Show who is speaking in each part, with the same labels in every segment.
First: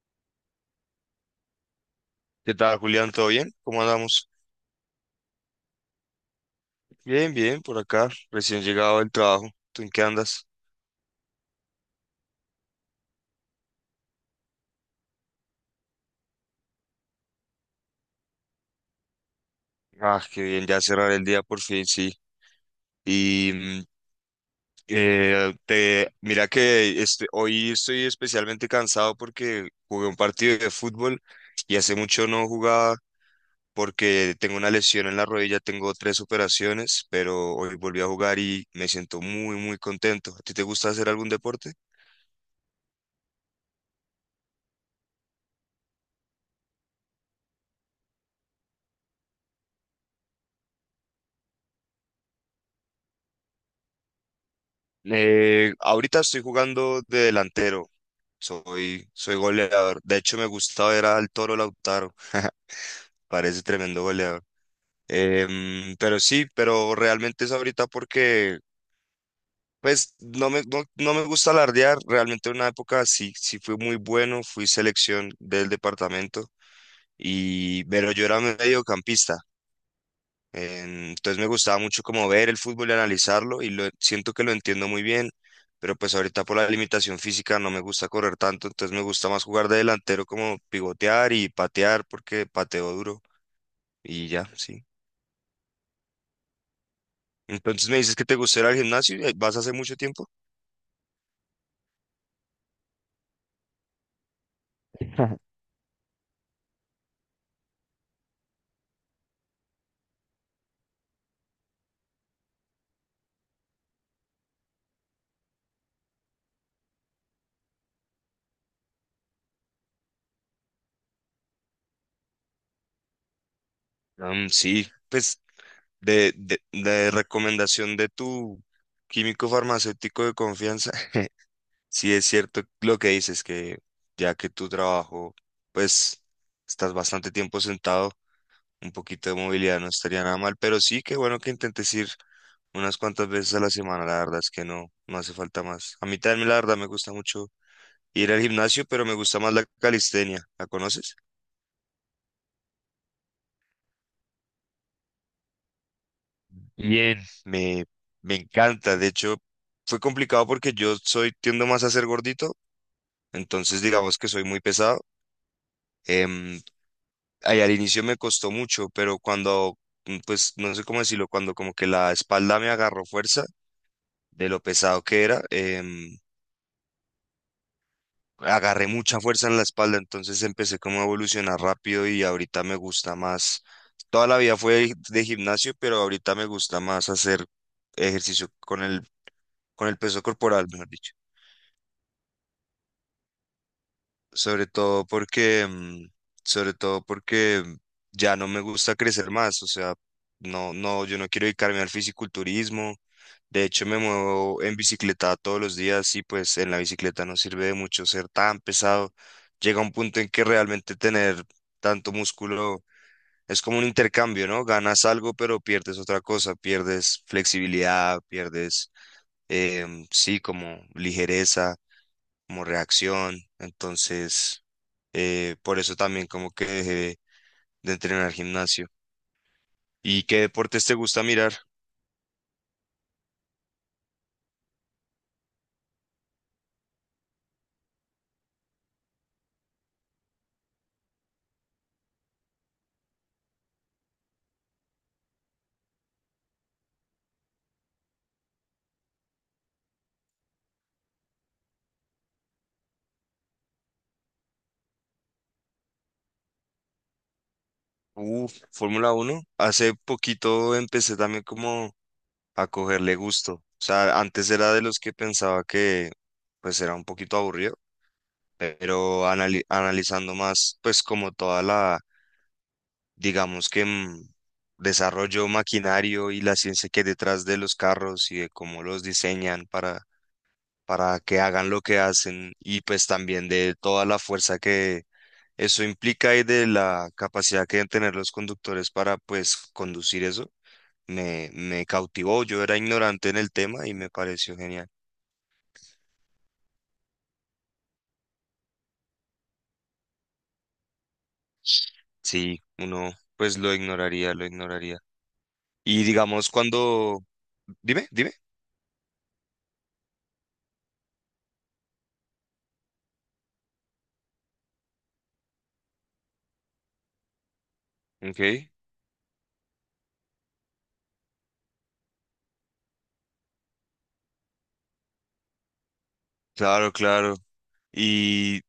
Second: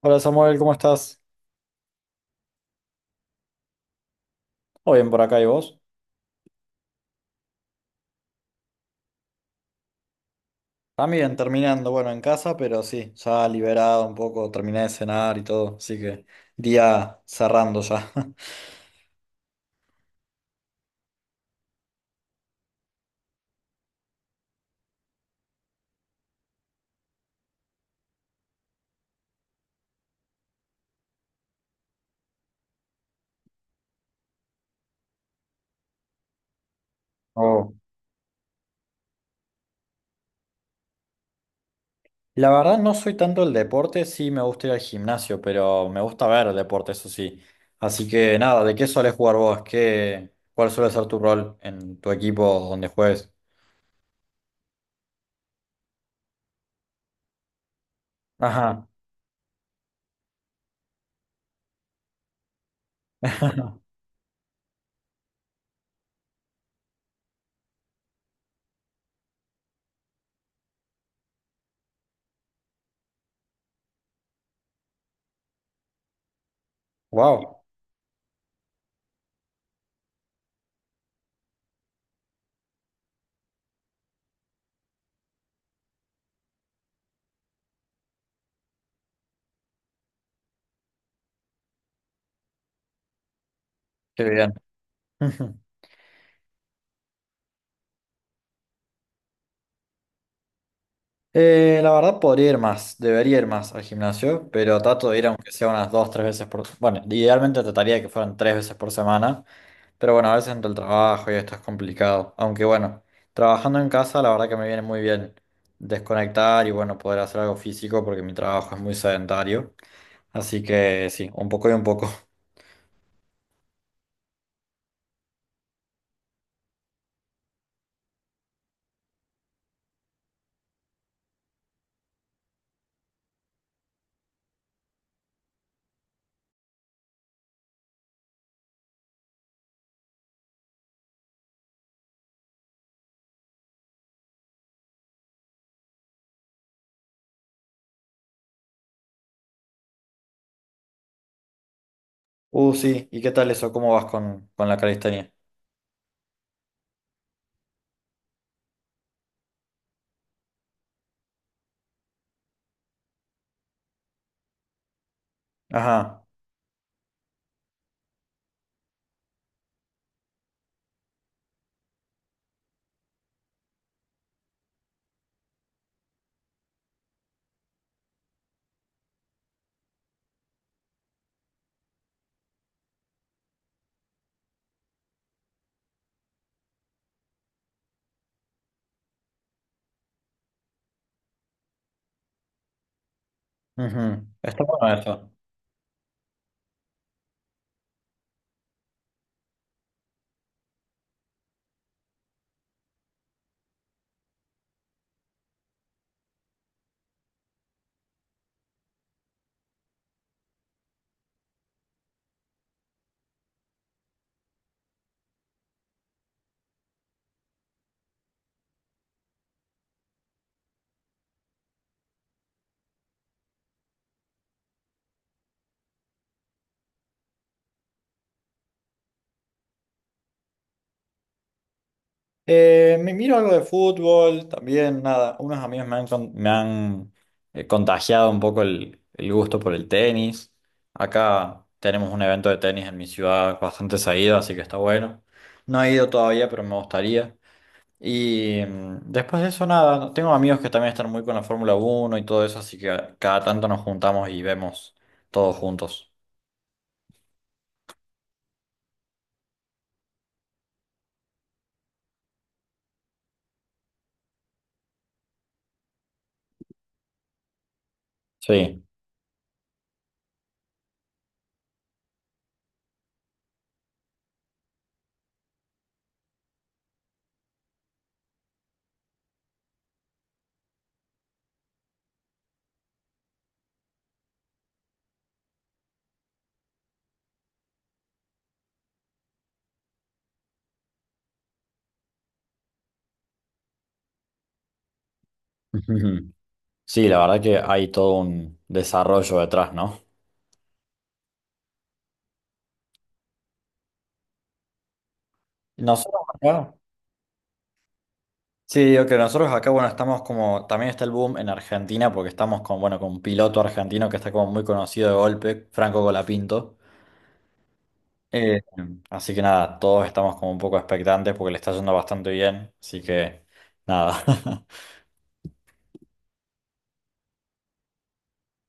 Speaker 1: Hola Samuel, ¿cómo estás?
Speaker 2: ¿Qué tal, Julián? ¿Todo bien? ¿Cómo andamos?
Speaker 1: Todo bien por acá, ¿y vos?
Speaker 2: Bien, bien, por acá, recién llegado del trabajo. ¿Tú en qué andas?
Speaker 1: También terminando, bueno, en casa, pero sí, ya liberado un poco, terminé de cenar y todo, así que día cerrando ya.
Speaker 2: Ah, qué bien, ya cerrar el día por fin, sí. Y mira que hoy estoy especialmente cansado porque jugué un partido de fútbol y hace mucho no jugaba porque tengo una lesión en la rodilla, tengo tres operaciones, pero
Speaker 1: Oh.
Speaker 2: hoy volví a jugar y me siento muy, muy contento. ¿A ti te gusta hacer algún deporte?
Speaker 1: La verdad no soy tanto el deporte, sí me gusta ir al gimnasio, pero me gusta ver el deporte, eso sí. Así que nada, ¿de qué sueles jugar vos? ¿Qué, cuál suele ser tu rol en tu equipo donde juegues?
Speaker 2: Ahorita estoy jugando de delantero.
Speaker 1: Ajá.
Speaker 2: Soy goleador. De hecho, me gusta ver al Toro Lautaro. Parece tremendo goleador. Pero sí, pero realmente es ahorita porque, pues, no me gusta alardear. Realmente en una época sí, sí fui muy bueno. Fui selección del departamento.
Speaker 1: Wow,
Speaker 2: Y, pero yo era mediocampista. Entonces me gustaba mucho como ver el fútbol y analizarlo y lo, siento que lo entiendo muy bien, pero pues ahorita por la limitación física no me gusta correr tanto, entonces me gusta más jugar de delantero como pivotear y patear porque pateo duro
Speaker 1: qué
Speaker 2: y ya,
Speaker 1: bien.
Speaker 2: sí. Entonces me dices que te gusta ir al gimnasio, ¿y vas hace mucho tiempo?
Speaker 1: La verdad podría ir más, debería ir más al gimnasio, pero trato de ir aunque sea unas dos, tres veces por... Bueno, idealmente trataría de que fueran tres veces por semana, pero bueno, a veces entre el trabajo y esto es complicado. Aunque bueno, trabajando en casa la verdad que me viene muy bien desconectar y bueno, poder hacer algo físico porque mi trabajo es muy sedentario. Así que sí, un poco y un poco.
Speaker 2: Sí, pues de recomendación de tu químico farmacéutico de confianza. Sí, es cierto lo que dices, que ya que tu trabajo, pues estás bastante tiempo sentado, un poquito de movilidad no estaría nada mal, pero sí, que bueno que intentes ir unas cuantas veces a la semana, la verdad es que no, no hace falta más. A mí también, la verdad, me gusta mucho ir al gimnasio, pero me gusta más la calistenia, ¿la conoces?
Speaker 1: Sí, ¿y qué tal eso? ¿Cómo vas con la calistenia?
Speaker 2: Bien. Me encanta, de hecho, fue complicado porque yo soy, tiendo más a ser gordito, entonces digamos que soy muy pesado.
Speaker 1: Ajá,
Speaker 2: em, Ahí al inicio me costó mucho, pero pues no sé cómo decirlo, cuando como que la espalda me agarró fuerza de lo pesado que era, agarré mucha fuerza en la espalda, entonces empecé como a evolucionar rápido y ahorita me gusta más. Toda la vida fue de gimnasio, pero ahorita me gusta más hacer ejercicio con con el peso corporal, mejor dicho.
Speaker 1: ujú. Está
Speaker 2: sobre
Speaker 1: bueno
Speaker 2: todo
Speaker 1: eso.
Speaker 2: porque, mm, sobre todo porque ya no me gusta crecer más, o sea, no, yo no quiero dedicarme al fisiculturismo. De hecho, me muevo en bicicleta todos los días y pues en la bicicleta no sirve de mucho ser tan pesado. Llega un punto en que realmente tener tanto músculo es como un intercambio, ¿no? Ganas algo, pero pierdes otra cosa, pierdes flexibilidad, sí, como ligereza como reacción. Entonces, por eso también como que dejé de entrenar gimnasio. ¿Y qué deportes te gusta mirar?
Speaker 1: Me miro algo de fútbol, también, nada, unos amigos me han, me han contagiado un poco el gusto por el tenis. Acá tenemos un evento de tenis en mi ciudad bastante seguido, así que está bueno. No he ido todavía, pero me gustaría. Y después de eso, nada, no, tengo amigos que también están muy con la Fórmula uno y todo eso, así que cada tanto nos juntamos y vemos todos juntos.
Speaker 2: Uf, Fórmula uno. Hace poquito empecé también como a cogerle gusto. O sea, antes era de los que pensaba que pues era un poquito aburrido,
Speaker 1: Sí.
Speaker 2: pero analizando más pues como toda la, digamos que desarrollo maquinario y la ciencia que hay detrás de los carros y de cómo los diseñan para que hagan lo que hacen y pues también de toda la fuerza que eso implica y de la capacidad que deben tener los conductores para pues conducir eso, me cautivó. Yo era ignorante en el tema y me pareció genial.
Speaker 1: Sí, la verdad que hay todo un desarrollo detrás, ¿no?
Speaker 2: Sí, uno pues lo ignoraría, lo ignoraría. Y
Speaker 1: Nosotros,
Speaker 2: digamos
Speaker 1: acá.
Speaker 2: cuando... Dime, dime.
Speaker 1: Sí, ok, nosotros acá, bueno, estamos como, también está el boom en Argentina porque estamos con, bueno, con un piloto argentino que está como muy conocido de golpe, Franco Colapinto.
Speaker 2: Ok,
Speaker 1: Eh, Así que nada, todos estamos como un poco expectantes porque le está yendo bastante bien, así que nada.
Speaker 2: claro, claro. Y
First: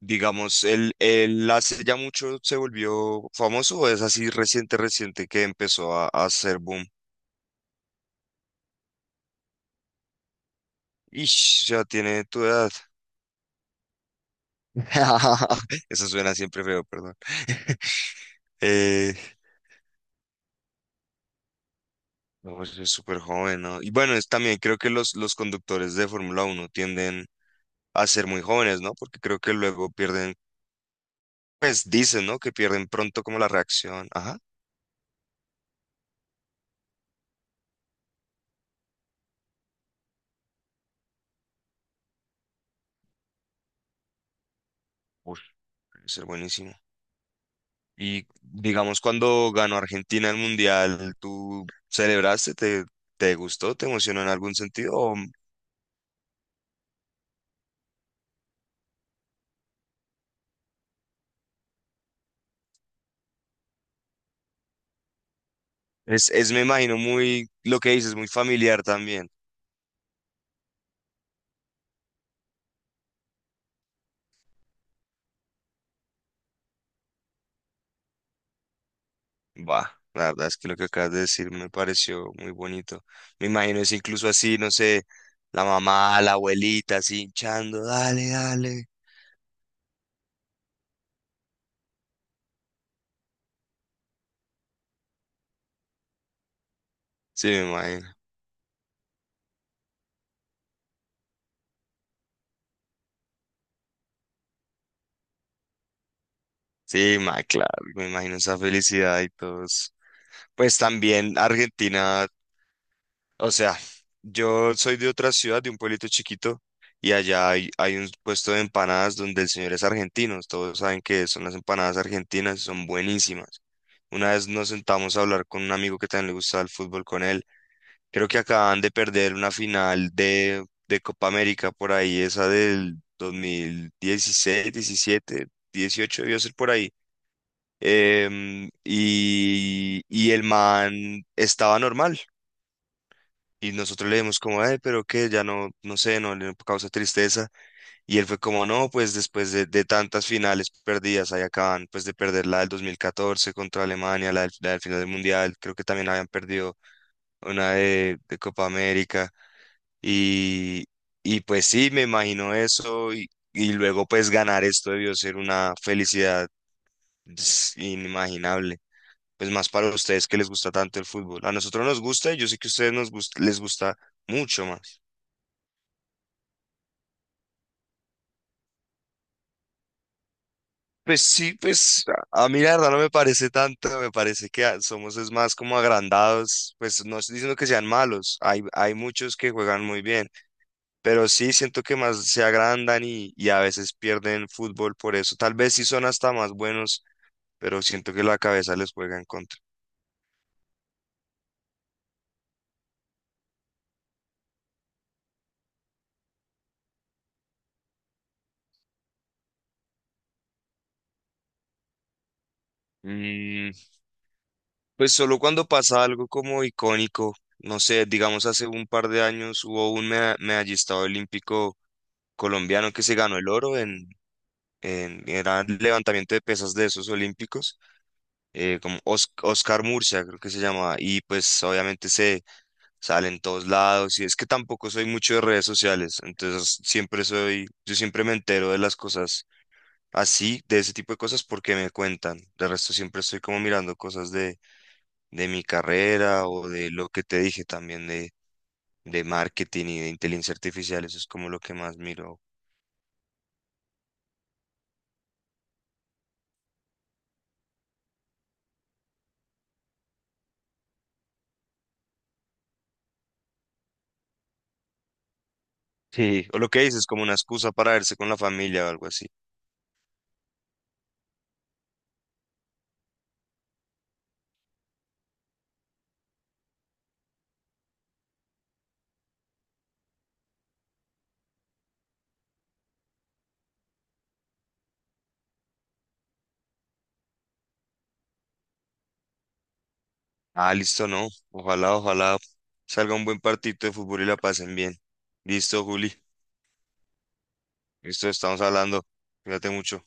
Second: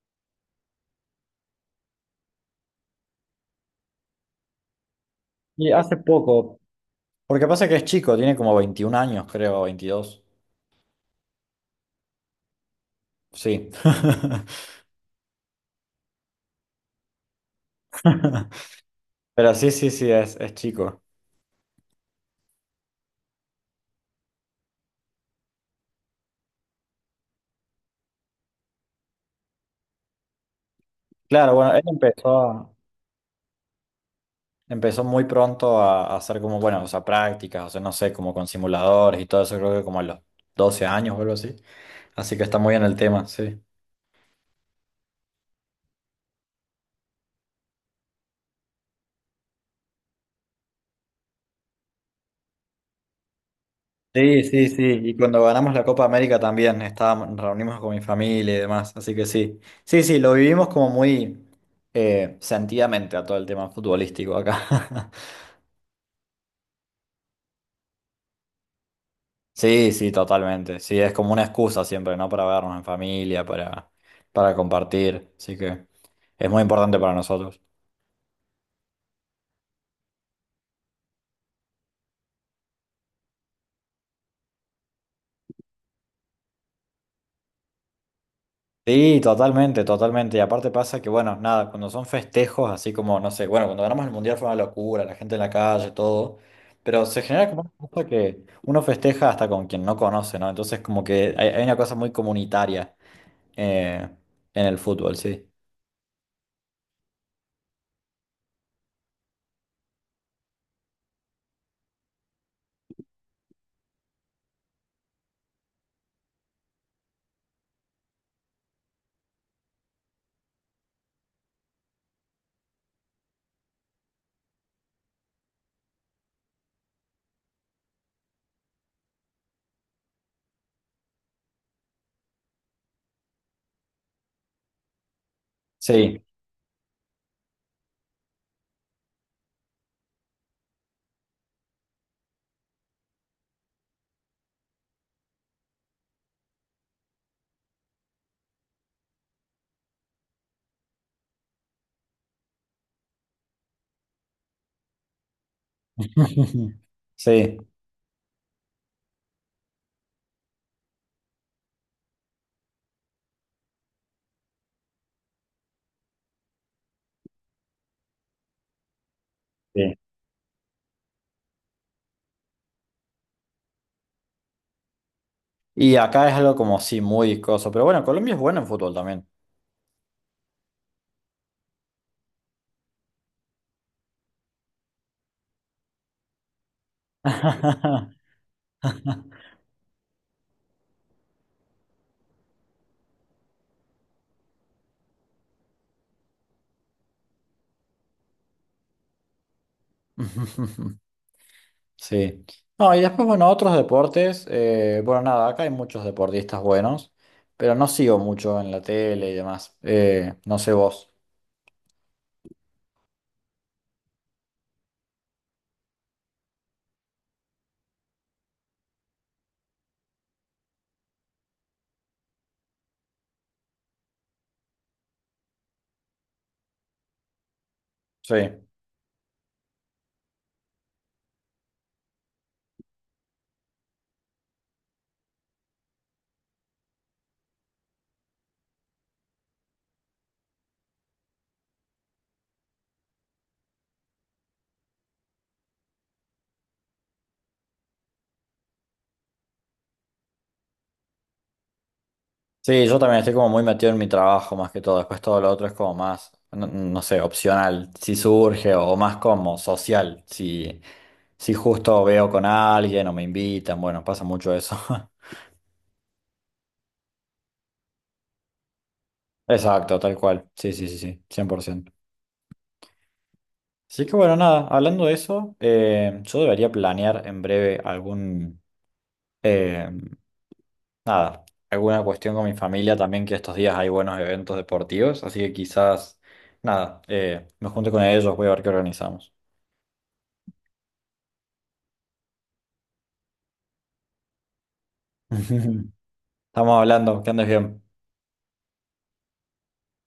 Speaker 2: digamos, él hace ya mucho se volvió famoso o es así reciente, reciente que
Speaker 1: Y
Speaker 2: empezó
Speaker 1: hace
Speaker 2: a hacer
Speaker 1: poco,
Speaker 2: boom?
Speaker 1: porque pasa que es chico, tiene como 21 años, creo, 22.
Speaker 2: Ish, ya tiene tu edad.
Speaker 1: Sí.
Speaker 2: Eso suena siempre feo, perdón. Eh,
Speaker 1: Pero sí, sí, sí, es chico.
Speaker 2: no, pues, es súper joven, ¿no? Y bueno, es, también creo que los conductores de Fórmula Uno tienden a ser muy jóvenes, ¿no? Porque creo que luego pierden,
Speaker 1: Claro, bueno, él
Speaker 2: pues dicen, ¿no? Que
Speaker 1: empezó.
Speaker 2: pierden pronto como la reacción. Ajá.
Speaker 1: Empezó muy pronto a hacer como, bueno, o sea, prácticas, o sea, no sé, como con simuladores y todo eso, creo que como a los 12 años o algo así. Así que está muy en el tema, sí.
Speaker 2: Uf, debe ser buenísimo. Y digamos, cuando ganó Argentina el Mundial, ¿tú celebraste? Te gustó? ¿Te emocionó en
Speaker 1: Sí,
Speaker 2: algún
Speaker 1: sí, sí.
Speaker 2: sentido? ¿O
Speaker 1: Y cuando ganamos la Copa América también, estábamos, nos reunimos con mi familia y demás, así que sí. Sí, sí, lo vivimos como muy sentidamente a todo el tema futbolístico acá.
Speaker 2: es, me imagino, muy, lo que dices, muy familiar también?
Speaker 1: Sí, sí, totalmente. Sí, es como una excusa siempre, ¿no? Para vernos en familia, para compartir. Así que es muy importante para nosotros.
Speaker 2: Va, la verdad es que lo que acabas de decir me pareció muy bonito. Me imagino es incluso así, no sé, la mamá, la abuelita así hinchando, dale, dale.
Speaker 1: Sí, totalmente, totalmente. Y aparte pasa que, bueno, nada, cuando son festejos, así como, no sé, bueno, cuando ganamos el mundial fue una locura, la gente en la calle, todo, pero se genera
Speaker 2: Sí,
Speaker 1: como
Speaker 2: me
Speaker 1: una cosa
Speaker 2: imagino.
Speaker 1: que uno festeja hasta con quien no conoce, ¿no? Entonces, como que hay una cosa muy comunitaria eh, en el fútbol, sí.
Speaker 2: Sí, ma, claro, me imagino esa felicidad y todos. Pues también Argentina, o sea, yo soy de otra ciudad, de un pueblito chiquito, y allá hay un puesto de empanadas donde el señor es argentino. Todos saben que son las empanadas argentinas, son buenísimas. Una vez nos sentamos a hablar con un amigo que también le gustaba el fútbol con él. Creo que acaban de perder una final de Copa América por ahí, esa del 2016, 17,
Speaker 1: Sí.
Speaker 2: 18 debió ser por ahí. El man estaba normal. Y nosotros le dimos como, pero qué, ya no, no sé, no le causa tristeza. Y él fue como, no, pues después de tantas finales perdidas, ahí acaban pues de perder la del 2014 contra Alemania, la del final del Mundial, creo que también habían perdido
Speaker 1: Sí.
Speaker 2: una de Copa América. Y, pues sí, me imagino eso y luego pues ganar esto debió ser una felicidad, ps, inimaginable. Pues más para
Speaker 1: Sí.
Speaker 2: ustedes que les gusta tanto el fútbol. A nosotros nos gusta y yo sé que a ustedes les gusta mucho más.
Speaker 1: Y acá es algo como, sí, muy coso, pero bueno, Colombia es buena en fútbol también.
Speaker 2: Pues sí, pues a mí la verdad no me parece tanto, me parece que somos es más como agrandados, pues no estoy diciendo que sean malos, hay muchos que juegan muy bien, pero sí siento que más se agrandan y a veces pierden fútbol por eso, tal vez sí son hasta más buenos pero siento que la cabeza les juega en contra.
Speaker 1: Sí. No, y después, bueno, otros deportes. Bueno, nada, acá hay muchos deportistas buenos, pero no sigo mucho en la tele y demás. No sé vos.
Speaker 2: Mm, pues solo cuando pasa algo como icónico, no sé, digamos hace un par de años hubo un medallista olímpico colombiano que se ganó el oro en era levantamiento de pesas de esos olímpicos,
Speaker 1: Sí.
Speaker 2: Oscar Murcia creo que se llamaba, y pues obviamente se sale en todos lados, y es que tampoco soy mucho de redes sociales, entonces siempre soy, yo siempre me entero de las cosas así, de ese tipo de cosas, porque me cuentan. De resto, siempre estoy como mirando cosas de mi carrera o de lo que te dije también de marketing y de inteligencia artificial. Eso es como lo que más miro.
Speaker 1: Sí, yo también estoy como muy metido en mi trabajo más que todo. Después todo lo otro es como más, no, no sé, opcional, si surge o más como social. Si, si justo veo con alguien o me invitan, bueno, pasa mucho eso.
Speaker 2: Sí, o lo que dices, como una excusa para verse con la familia o algo así.
Speaker 1: Exacto, tal cual. Sí, sí, sí, sí, 100%. Así que bueno, nada, hablando de eso, yo debería planear en breve algún, eh, nada, alguna cuestión con mi familia también, que estos días hay buenos eventos deportivos, así que quizás, nada, me junte con ellos, voy a ver qué organizamos.
Speaker 2: Ah, listo, no. Ojalá, ojalá salga un buen partido de fútbol y la pasen bien. Listo, Juli.
Speaker 1: Estamos hablando, que andes bien.
Speaker 2: Listo, estamos hablando. Cuídate mucho.